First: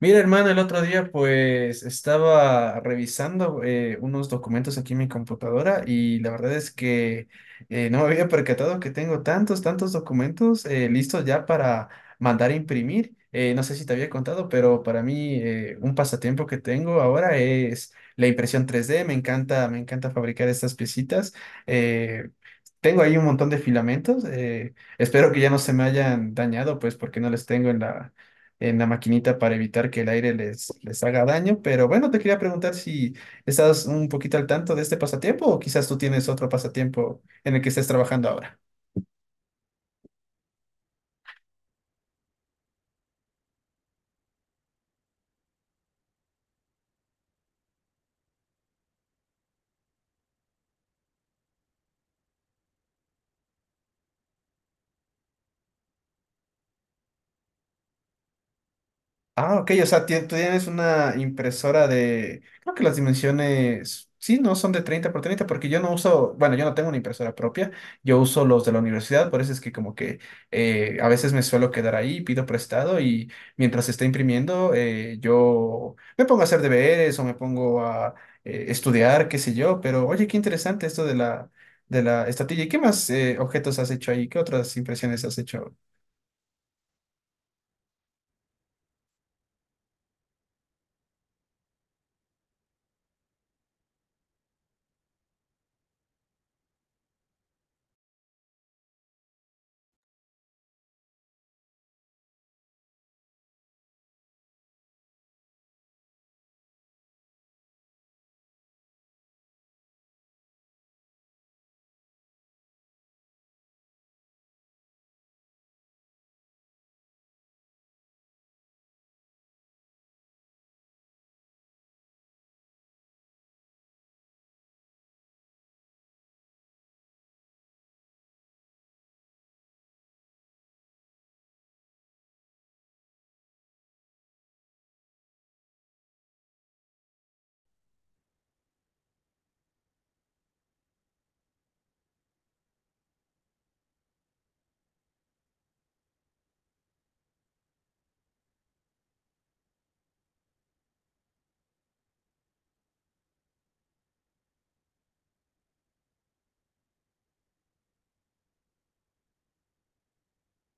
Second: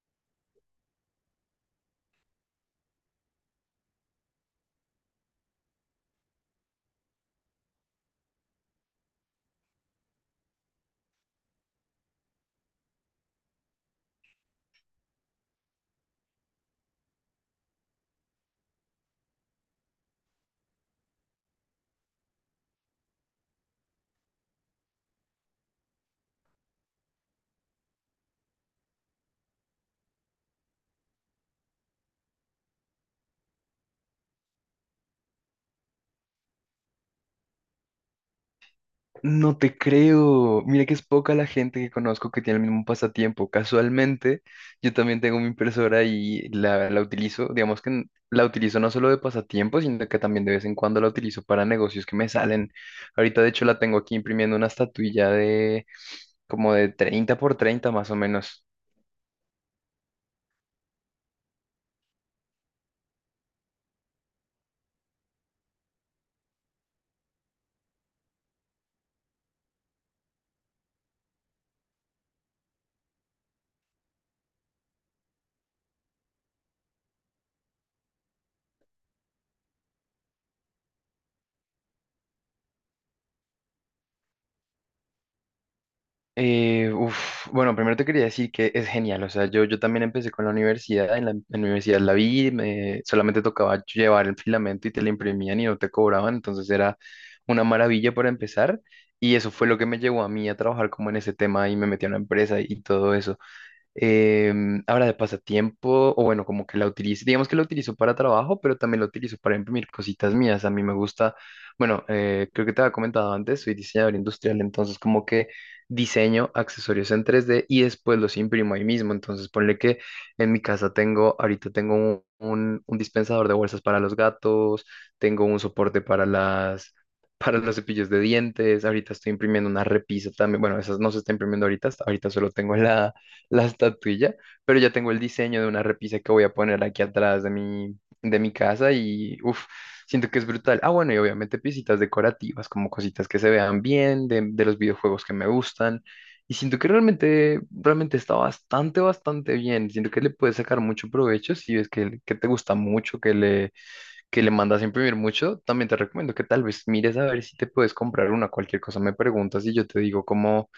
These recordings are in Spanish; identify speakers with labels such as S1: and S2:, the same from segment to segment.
S1: Mira, hermano, el otro día pues estaba revisando unos documentos aquí en mi computadora y la verdad es que no me había percatado que tengo tantos, tantos documentos listos ya para mandar a imprimir. No sé si te había contado, pero para mí un pasatiempo que tengo ahora es la impresión 3D. Me encanta fabricar estas piecitas. Eh, Tengo ahí un montón de filamentos. Espero que ya no se me hayan dañado, pues porque no les tengo en la, maquinita para evitar que el aire les haga daño. Pero bueno, te quería preguntar si estás un poquito al tanto de este pasatiempo o quizás tú tienes otro pasatiempo en el que estés trabajando ahora.
S2: No te creo. Mira que es poca la gente que conozco que tiene el mismo pasatiempo. Casualmente, yo también tengo mi impresora y la utilizo, digamos que la utilizo no solo de pasatiempo, sino que también de vez en cuando la utilizo para negocios que me salen. Ahorita, de hecho, la tengo aquí imprimiendo una estatuilla de como de 30 por 30 más o menos.
S1: Ah, ok, o sea, tú tienes una impresora de, creo que las dimensiones, sí, no son de 30 por 30, porque yo no uso, bueno, yo no tengo una impresora propia, yo uso los de la universidad, por eso es que como que a veces me suelo quedar ahí, pido prestado y mientras se está imprimiendo, yo me pongo a hacer deberes o me pongo a estudiar, qué sé yo, pero oye, qué interesante esto de la, estatilla. ¿Y qué más objetos has hecho ahí? ¿Qué otras impresiones has hecho?
S2: Bueno, primero te quería decir que es genial, o sea, yo también empecé con la universidad, en en la universidad la vi, solamente tocaba llevar el filamento y te lo imprimían y no te cobraban, entonces era una maravilla para empezar y eso fue lo que me llevó a mí a trabajar como en ese tema y me metí a una empresa y todo eso. Ahora de pasatiempo, o bueno, como que la utilizo, digamos que la utilizo para trabajo, pero también la utilizo para imprimir cositas mías. A mí me gusta, bueno, creo que te había comentado antes, soy diseñador industrial, entonces como que diseño accesorios en tres d y después los imprimo ahí mismo. Entonces ponle que en mi casa tengo, ahorita tengo un, un dispensador de bolsas para los gatos, tengo un soporte para las... para los cepillos de dientes, ahorita estoy imprimiendo una repisa también, bueno, esas no se está imprimiendo ahorita, ahorita solo tengo la, la estatuilla, pero ya tengo el diseño de una repisa que voy a poner aquí atrás de mi casa y uff, siento que es brutal. Ah, bueno, y obviamente piecitas decorativas, como cositas que se vean bien, de los videojuegos que me gustan. Y siento que realmente, realmente está bastante, bastante bien. Siento que le puedes sacar mucho provecho si ves que te gusta mucho, que le mandas a imprimir mucho. También te recomiendo que tal vez mires a ver si te puedes comprar una, cualquier cosa me preguntas y yo te digo cómo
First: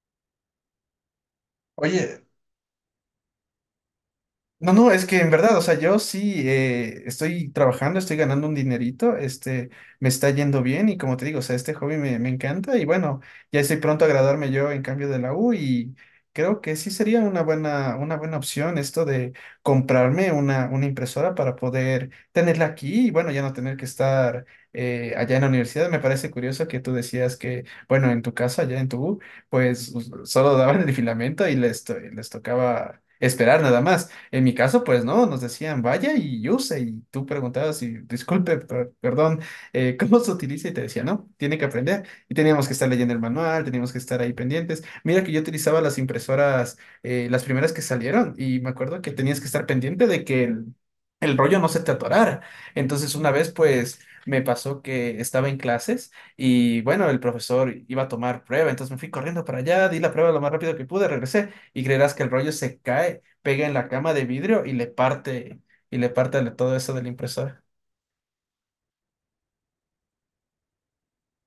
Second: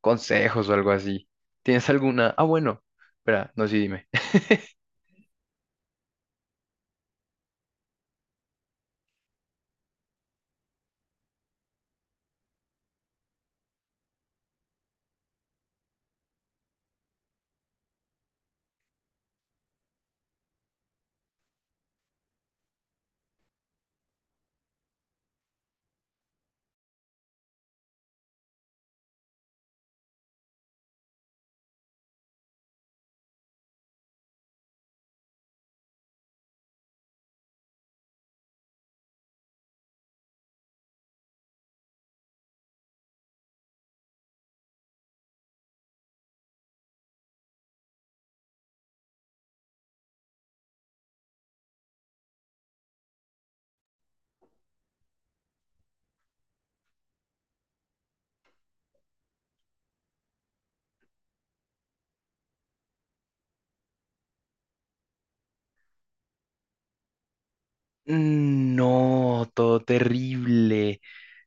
S2: consejos o algo así. ¿Tienes
S1: Oye,
S2: alguna? Ah, bueno, espera, no, sí, dime.
S1: no, no, es que en verdad, o sea, yo sí estoy trabajando, estoy ganando un dinerito, este, me está yendo bien y como te digo, o sea, este hobby me encanta y bueno, ya estoy pronto a graduarme yo en cambio de la U y creo que sí sería una buena, opción esto de comprarme una impresora para poder tenerla aquí y bueno, ya no tener que estar allá en la universidad. Me parece curioso que tú decías que, bueno, en tu casa, allá en tu U, pues solo daban el filamento y les tocaba esperar nada más. En mi caso, pues no, nos decían vaya y use, y tú preguntabas y disculpe, perdón, ¿cómo se utiliza? Y te decía, no, tiene que aprender. Y teníamos que estar leyendo el manual, teníamos que estar ahí pendientes. Mira que yo utilizaba las impresoras, las primeras que salieron, y me acuerdo que tenías que estar pendiente de que el, rollo no se te atorara. Entonces, una vez, pues me pasó que estaba en clases. Y bueno, el profesor iba a tomar prueba, entonces me fui corriendo para allá, di la prueba lo más rápido que pude, regresé y creerás que el rollo se cae pega en la cama de vidrio y le parte todo eso de la impresora.
S2: No, todo terrible.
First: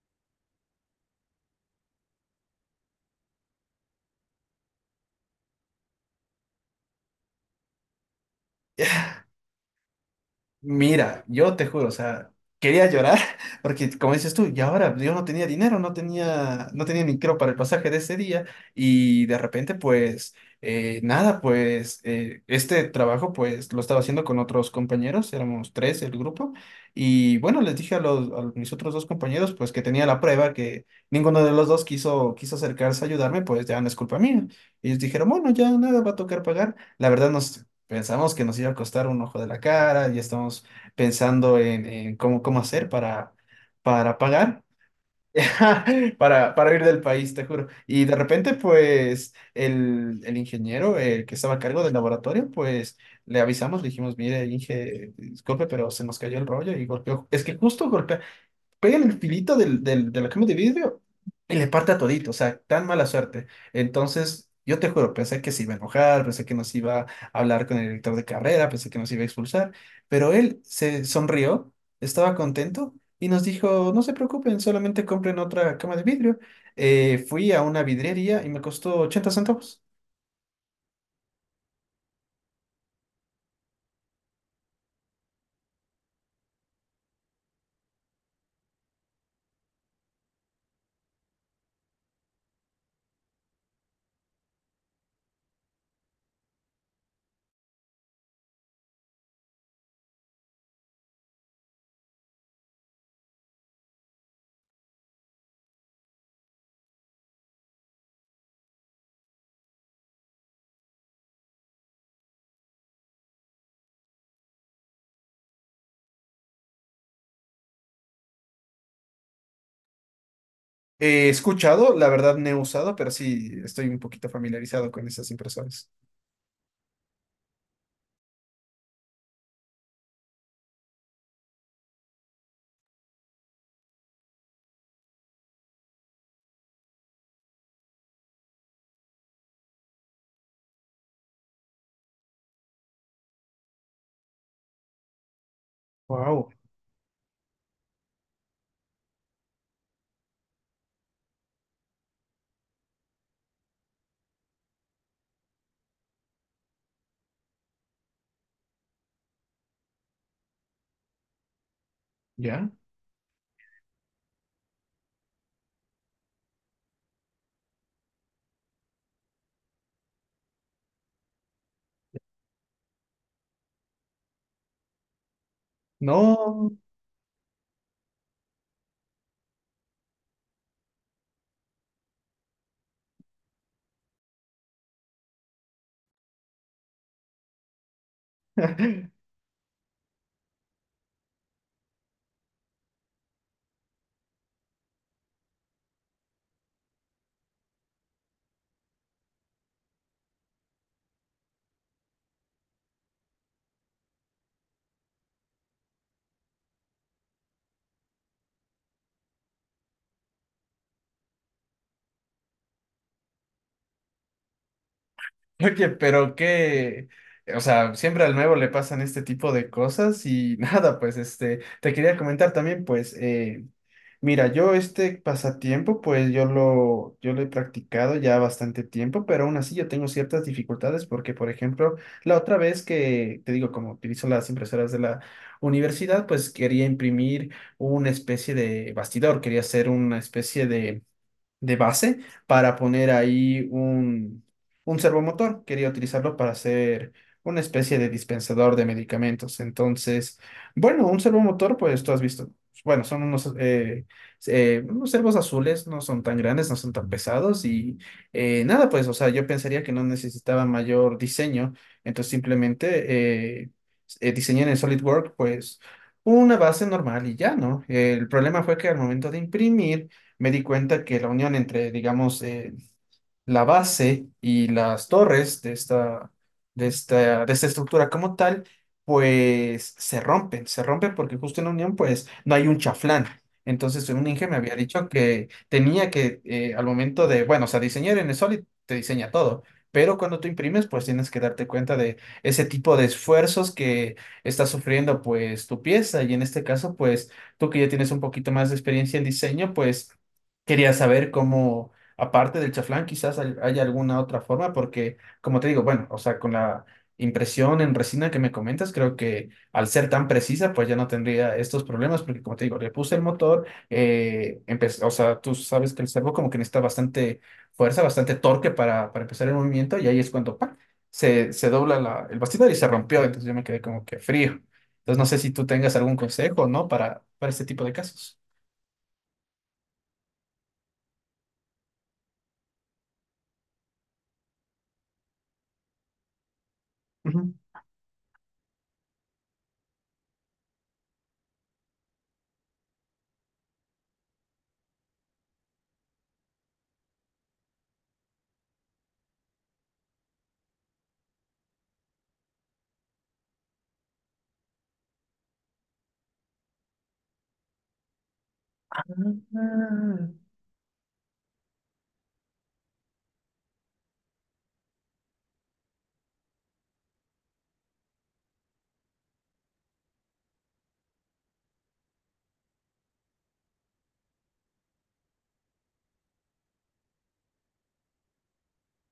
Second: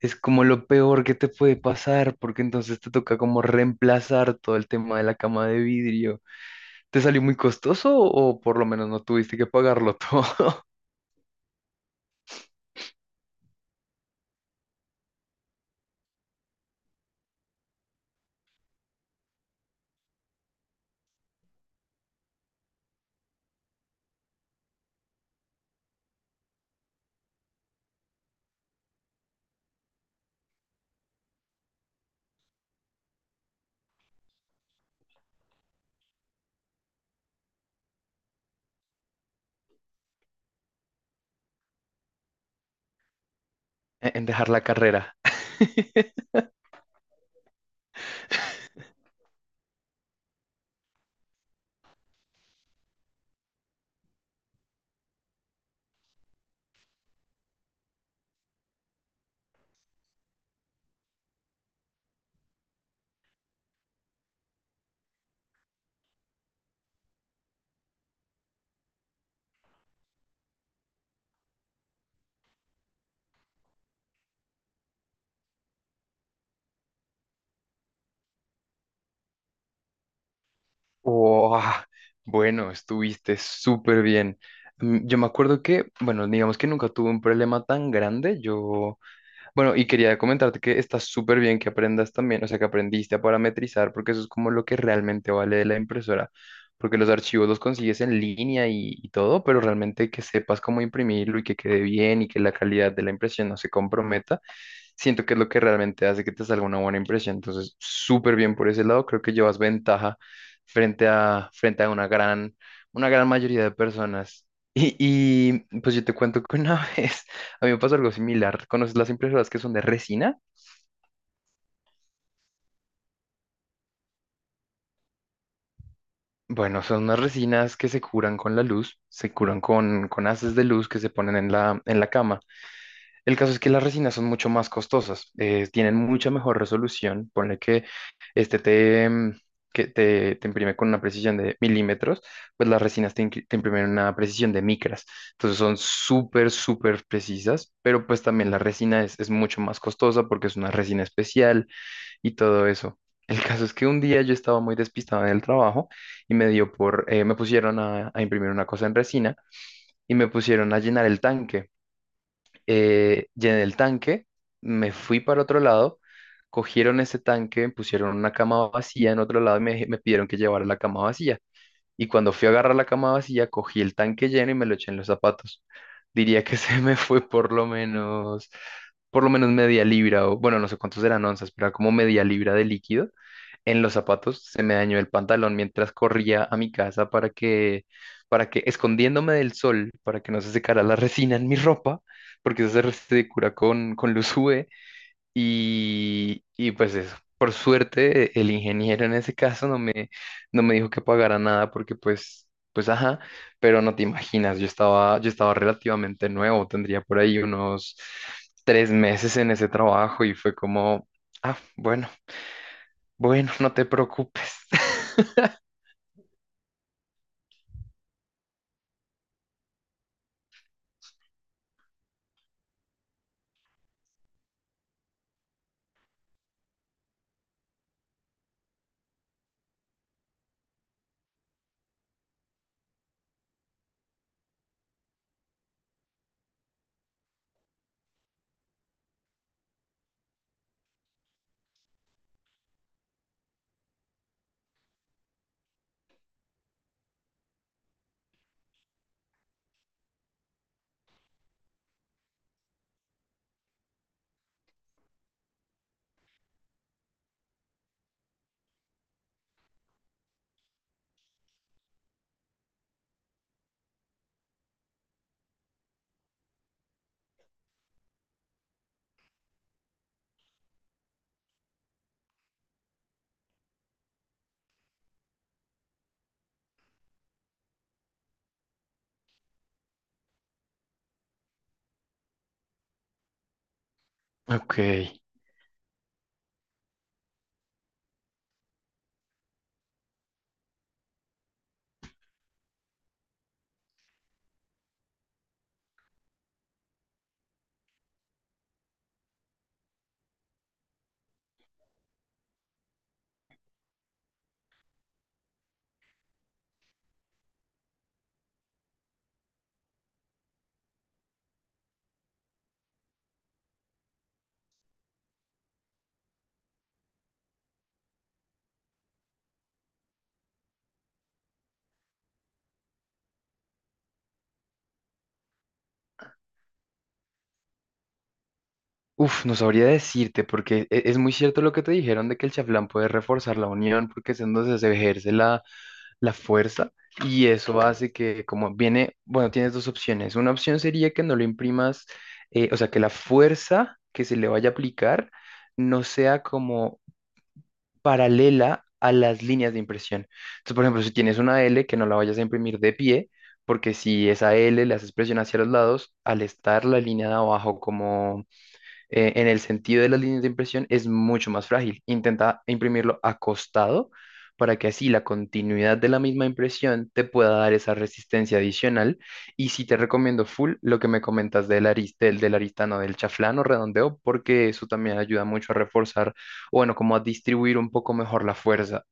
S2: Es como lo peor que te puede pasar, porque entonces te toca como reemplazar todo el tema de la cama de vidrio. ¿Te salió muy costoso o por lo menos no tuviste que pagarlo todo
S1: Mira, yo te juro, o sea, quería llorar porque como dices tú, y ahora yo no tenía dinero, no tenía ni creo para el pasaje de ese día y de repente pues nada, pues este trabajo pues lo estaba haciendo con otros compañeros, éramos tres el grupo y bueno, les dije a los, a mis otros dos compañeros pues que tenía la prueba, que ninguno de los dos quiso acercarse a ayudarme, pues ya no es culpa mía. Y ellos dijeron, bueno, ya nada, va a tocar pagar. La verdad no. Pensamos que nos iba a costar un ojo de la cara, ya estamos pensando en, cómo, hacer para,
S2: en dejar
S1: pagar,
S2: la carrera?
S1: para, ir del país, te juro. Y de repente, pues, el, ingeniero, el que estaba a cargo del laboratorio, pues, le avisamos, le dijimos, mire, Inge, disculpe, pero se nos cayó el rollo y golpeó. Es que justo golpeó, pega en el filito del, de la cama de vidrio y le parte a todito, o sea, tan mala suerte. Entonces, yo te juro, pensé que se iba a enojar, pensé que nos iba a hablar con el director de carrera, pensé que nos iba a expulsar, pero él se sonrió, estaba contento y nos dijo, no se preocupen, solamente compren otra cama de vidrio. Fui a una vidriería y me costó 80 centavos.
S2: Oh, bueno, estuviste súper bien. Mm, yo me acuerdo que, bueno, digamos que nunca tuve un problema tan grande. Yo bueno, y quería comentarte que está súper bien que aprendas también, o sea, que aprendiste a parametrizar, porque eso es como lo que realmente vale de la impresora, porque los archivos los consigues en línea y todo, pero realmente que sepas cómo imprimirlo y que quede bien y que la calidad de la impresión no se comprometa siento que es lo que realmente hace que te salga una buena impresión. Entonces, súper bien por ese lado, creo que llevas ventaja frente a, frente a una gran mayoría de personas. Y, pues yo te cuento que una vez a mí me pasó algo similar. ¿Conoces las impresoras que son de resina?
S1: He escuchado, la verdad no he usado, pero sí estoy un poquito familiarizado con esas impresoras.
S2: Bueno, son unas resinas que se curan con la luz, se curan con haces de luz que se ponen en la cama. El caso es que las resinas son mucho más costosas, tienen mucha mejor resolución. Ponle que este te, mm, que te imprime con una precisión de milímetros, pues las resinas te, te imprimen una precisión de micras. Entonces son súper,
S1: Wow,
S2: súper precisas, pero pues también la resina es mucho más costosa porque es una resina especial y todo eso. El caso es que un día yo estaba muy despistado en el trabajo y me dio por, me pusieron a imprimir una cosa en resina y me pusieron a llenar el tanque
S1: ¿ya?
S2: llené el tanque, me fui para otro lado, cogieron ese tanque, pusieron una cama vacía en otro lado y me pidieron que llevara la cama vacía. Y cuando fui a agarrar la cama vacía, cogí el tanque lleno y me lo eché en los zapatos. Diría que
S1: No.
S2: se me fue por lo menos media libra, o bueno, no sé cuántos eran onzas, pero era como media libra de líquido. En los zapatos se me dañó el pantalón mientras corría a mi casa para que, escondiéndome del sol, para que no se secara la resina en mi ropa, porque eso se, se cura con luz UV, y pues eso, por suerte el ingeniero en ese caso no me, no me dijo que pagara nada porque pues, pues ajá, pero no te imaginas, yo estaba relativamente nuevo, tendría por ahí unos tres meses en ese trabajo y fue como, ah, bueno, bueno, no te preocupes.
S1: Oye, pero qué, o sea, siempre al nuevo le pasan este tipo de cosas y nada, pues este, te quería comentar también, pues, mira, yo este pasatiempo, pues yo lo he practicado ya bastante tiempo, pero aún así yo tengo ciertas dificultades porque, por ejemplo, la otra vez que, te digo, como utilizo las impresoras de la universidad, pues quería imprimir una especie de bastidor, quería hacer una especie de base para poner ahí un, servomotor. Quería utilizarlo para hacer una especie de dispensador de medicamentos. Entonces, bueno, un servomotor, pues tú has visto. Bueno, son unos, unos servos azules, no son tan grandes, no son tan pesados y nada, pues, o sea, yo pensaría que no necesitaba mayor diseño, entonces simplemente diseñé en el SolidWorks, pues, una base normal y ya, ¿no? El problema fue que al momento de imprimir, me di cuenta que la unión entre, digamos, la base y las torres de esta, estructura como tal, pues se rompen, porque justo en la unión pues no hay un chaflán. Entonces un Inge me había
S2: Ok.
S1: dicho que tenía que al momento de, bueno, o sea, diseñar en el Solid te diseña todo. Pero cuando tú imprimes, pues tienes que darte cuenta de ese tipo de esfuerzos que está sufriendo pues tu pieza. Y en este caso, pues tú que ya tienes un poquito más de experiencia en diseño, pues quería saber cómo, aparte del chaflán, quizás haya alguna otra forma, porque, como te digo, bueno, o sea, con la impresión en resina que me comentas, creo que al ser tan precisa, pues ya no tendría estos problemas, porque, como te digo, le puse el motor, o sea, tú sabes que el servo como que necesita bastante fuerza, bastante torque para, empezar el movimiento, y ahí es cuando ¡pac! Se dobla el bastidor y se rompió, entonces yo me quedé como que frío. Entonces, no sé si tú tengas algún consejo, ¿no? Para, este tipo de casos.
S2: Uf, no sabría decirte, porque es muy cierto lo que te dijeron de que el chaflán puede reforzar la unión, porque es en donde se ejerce la, la fuerza, y
S1: Ujú.
S2: eso hace que, como viene, bueno, tienes dos opciones. Una opción sería que no lo imprimas, o sea, que la fuerza que se le vaya a aplicar no sea como paralela a las líneas de impresión. Entonces, por ejemplo, si tienes una L, que no la vayas a imprimir de pie, porque si esa L la haces presión hacia los lados, al estar la línea de abajo como en el sentido de las
S1: Ah.
S2: líneas de impresión es mucho más frágil. Intenta imprimirlo acostado para que así la continuidad de la misma impresión te pueda dar esa resistencia adicional. Y si te recomiendo full lo que me comentas del arista del del aristano, del chaflán o redondeo, porque eso también ayuda mucho a reforzar, o bueno, como a distribuir un poco mejor la fuerza.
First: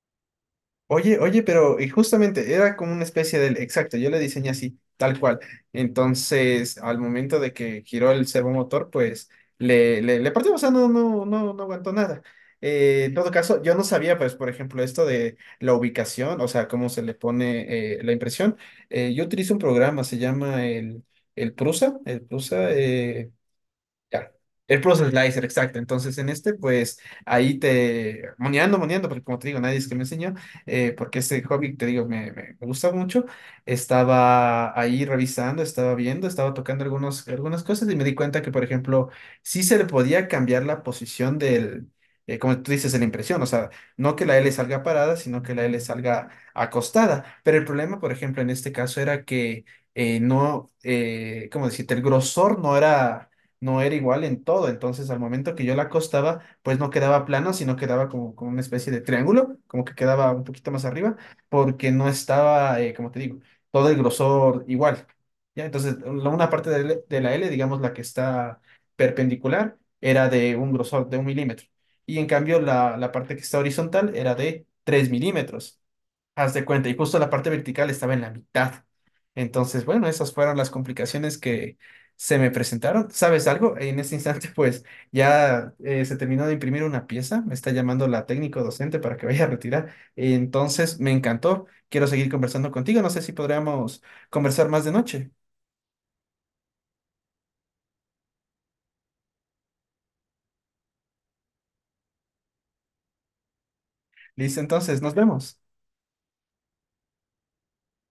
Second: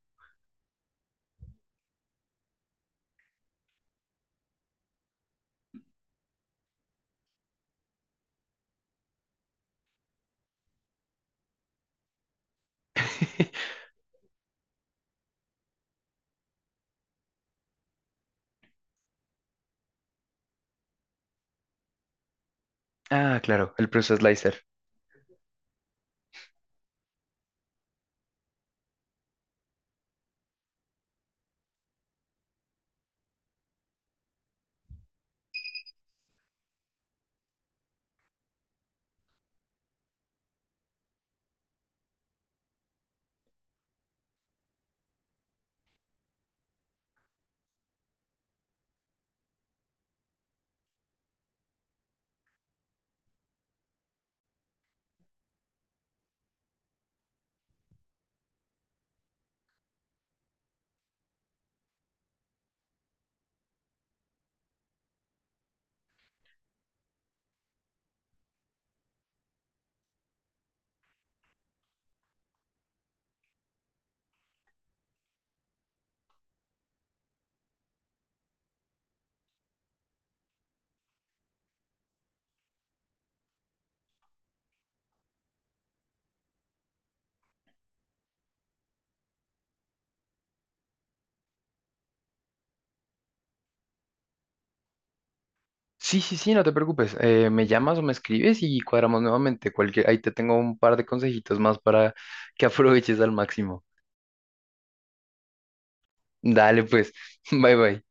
S1: Oye, oye, pero y justamente era como una especie del, exacto, yo le diseñé así, tal cual. Entonces, al momento de que giró el servomotor, pues le partió, o sea, no, no, no, no aguantó nada. En todo caso, yo no sabía, pues, por ejemplo, esto de la ubicación, o sea, cómo se le pone la impresión. Yo utilizo un programa, se llama el, Prusa,
S2: Ah, claro, el proceso
S1: ya.
S2: slicer.
S1: El Process Slicer, exacto. Entonces, en este, pues, ahí te... Moneando, moneando, porque como te digo, nadie es que me enseñó, porque este hobby, te digo, me gusta mucho. Estaba ahí revisando, estaba viendo, estaba tocando algunos, algunas cosas y me di cuenta que, por ejemplo, sí se le podía cambiar la posición del... como tú dices, de la impresión, o sea, no que la L salga parada, sino que la L salga acostada. Pero el problema, por ejemplo, en este caso era que no, ¿cómo decirte? El grosor no era, igual en todo. Entonces, al momento que yo la acostaba, pues no quedaba plano, sino quedaba como, una especie de triángulo, como que quedaba un poquito más arriba, porque no estaba, como te digo, todo el grosor igual. ¿Ya? Entonces, una parte de la L, digamos la que está perpendicular, era de un grosor de 1 milímetro. Y en cambio, la, parte que está horizontal era de 3 milímetros. Haz de cuenta, y justo la parte vertical estaba en la mitad. Entonces, bueno, esas fueron las complicaciones que se me presentaron. ¿Sabes algo? En este instante, pues ya se terminó de imprimir una pieza, me está llamando la técnico docente para que vaya a retirar. Entonces, me encantó, quiero seguir conversando contigo, no sé si podríamos conversar más de noche.
S2: Sí, sí, sí, no te preocupes. Me llamas o me escribes y cuadramos nuevamente. Cualquier, ahí te tengo un par de consejitos más para que aproveches al máximo.
S1: Listo, entonces, nos vemos.
S2: Dale, pues. Bye, bye.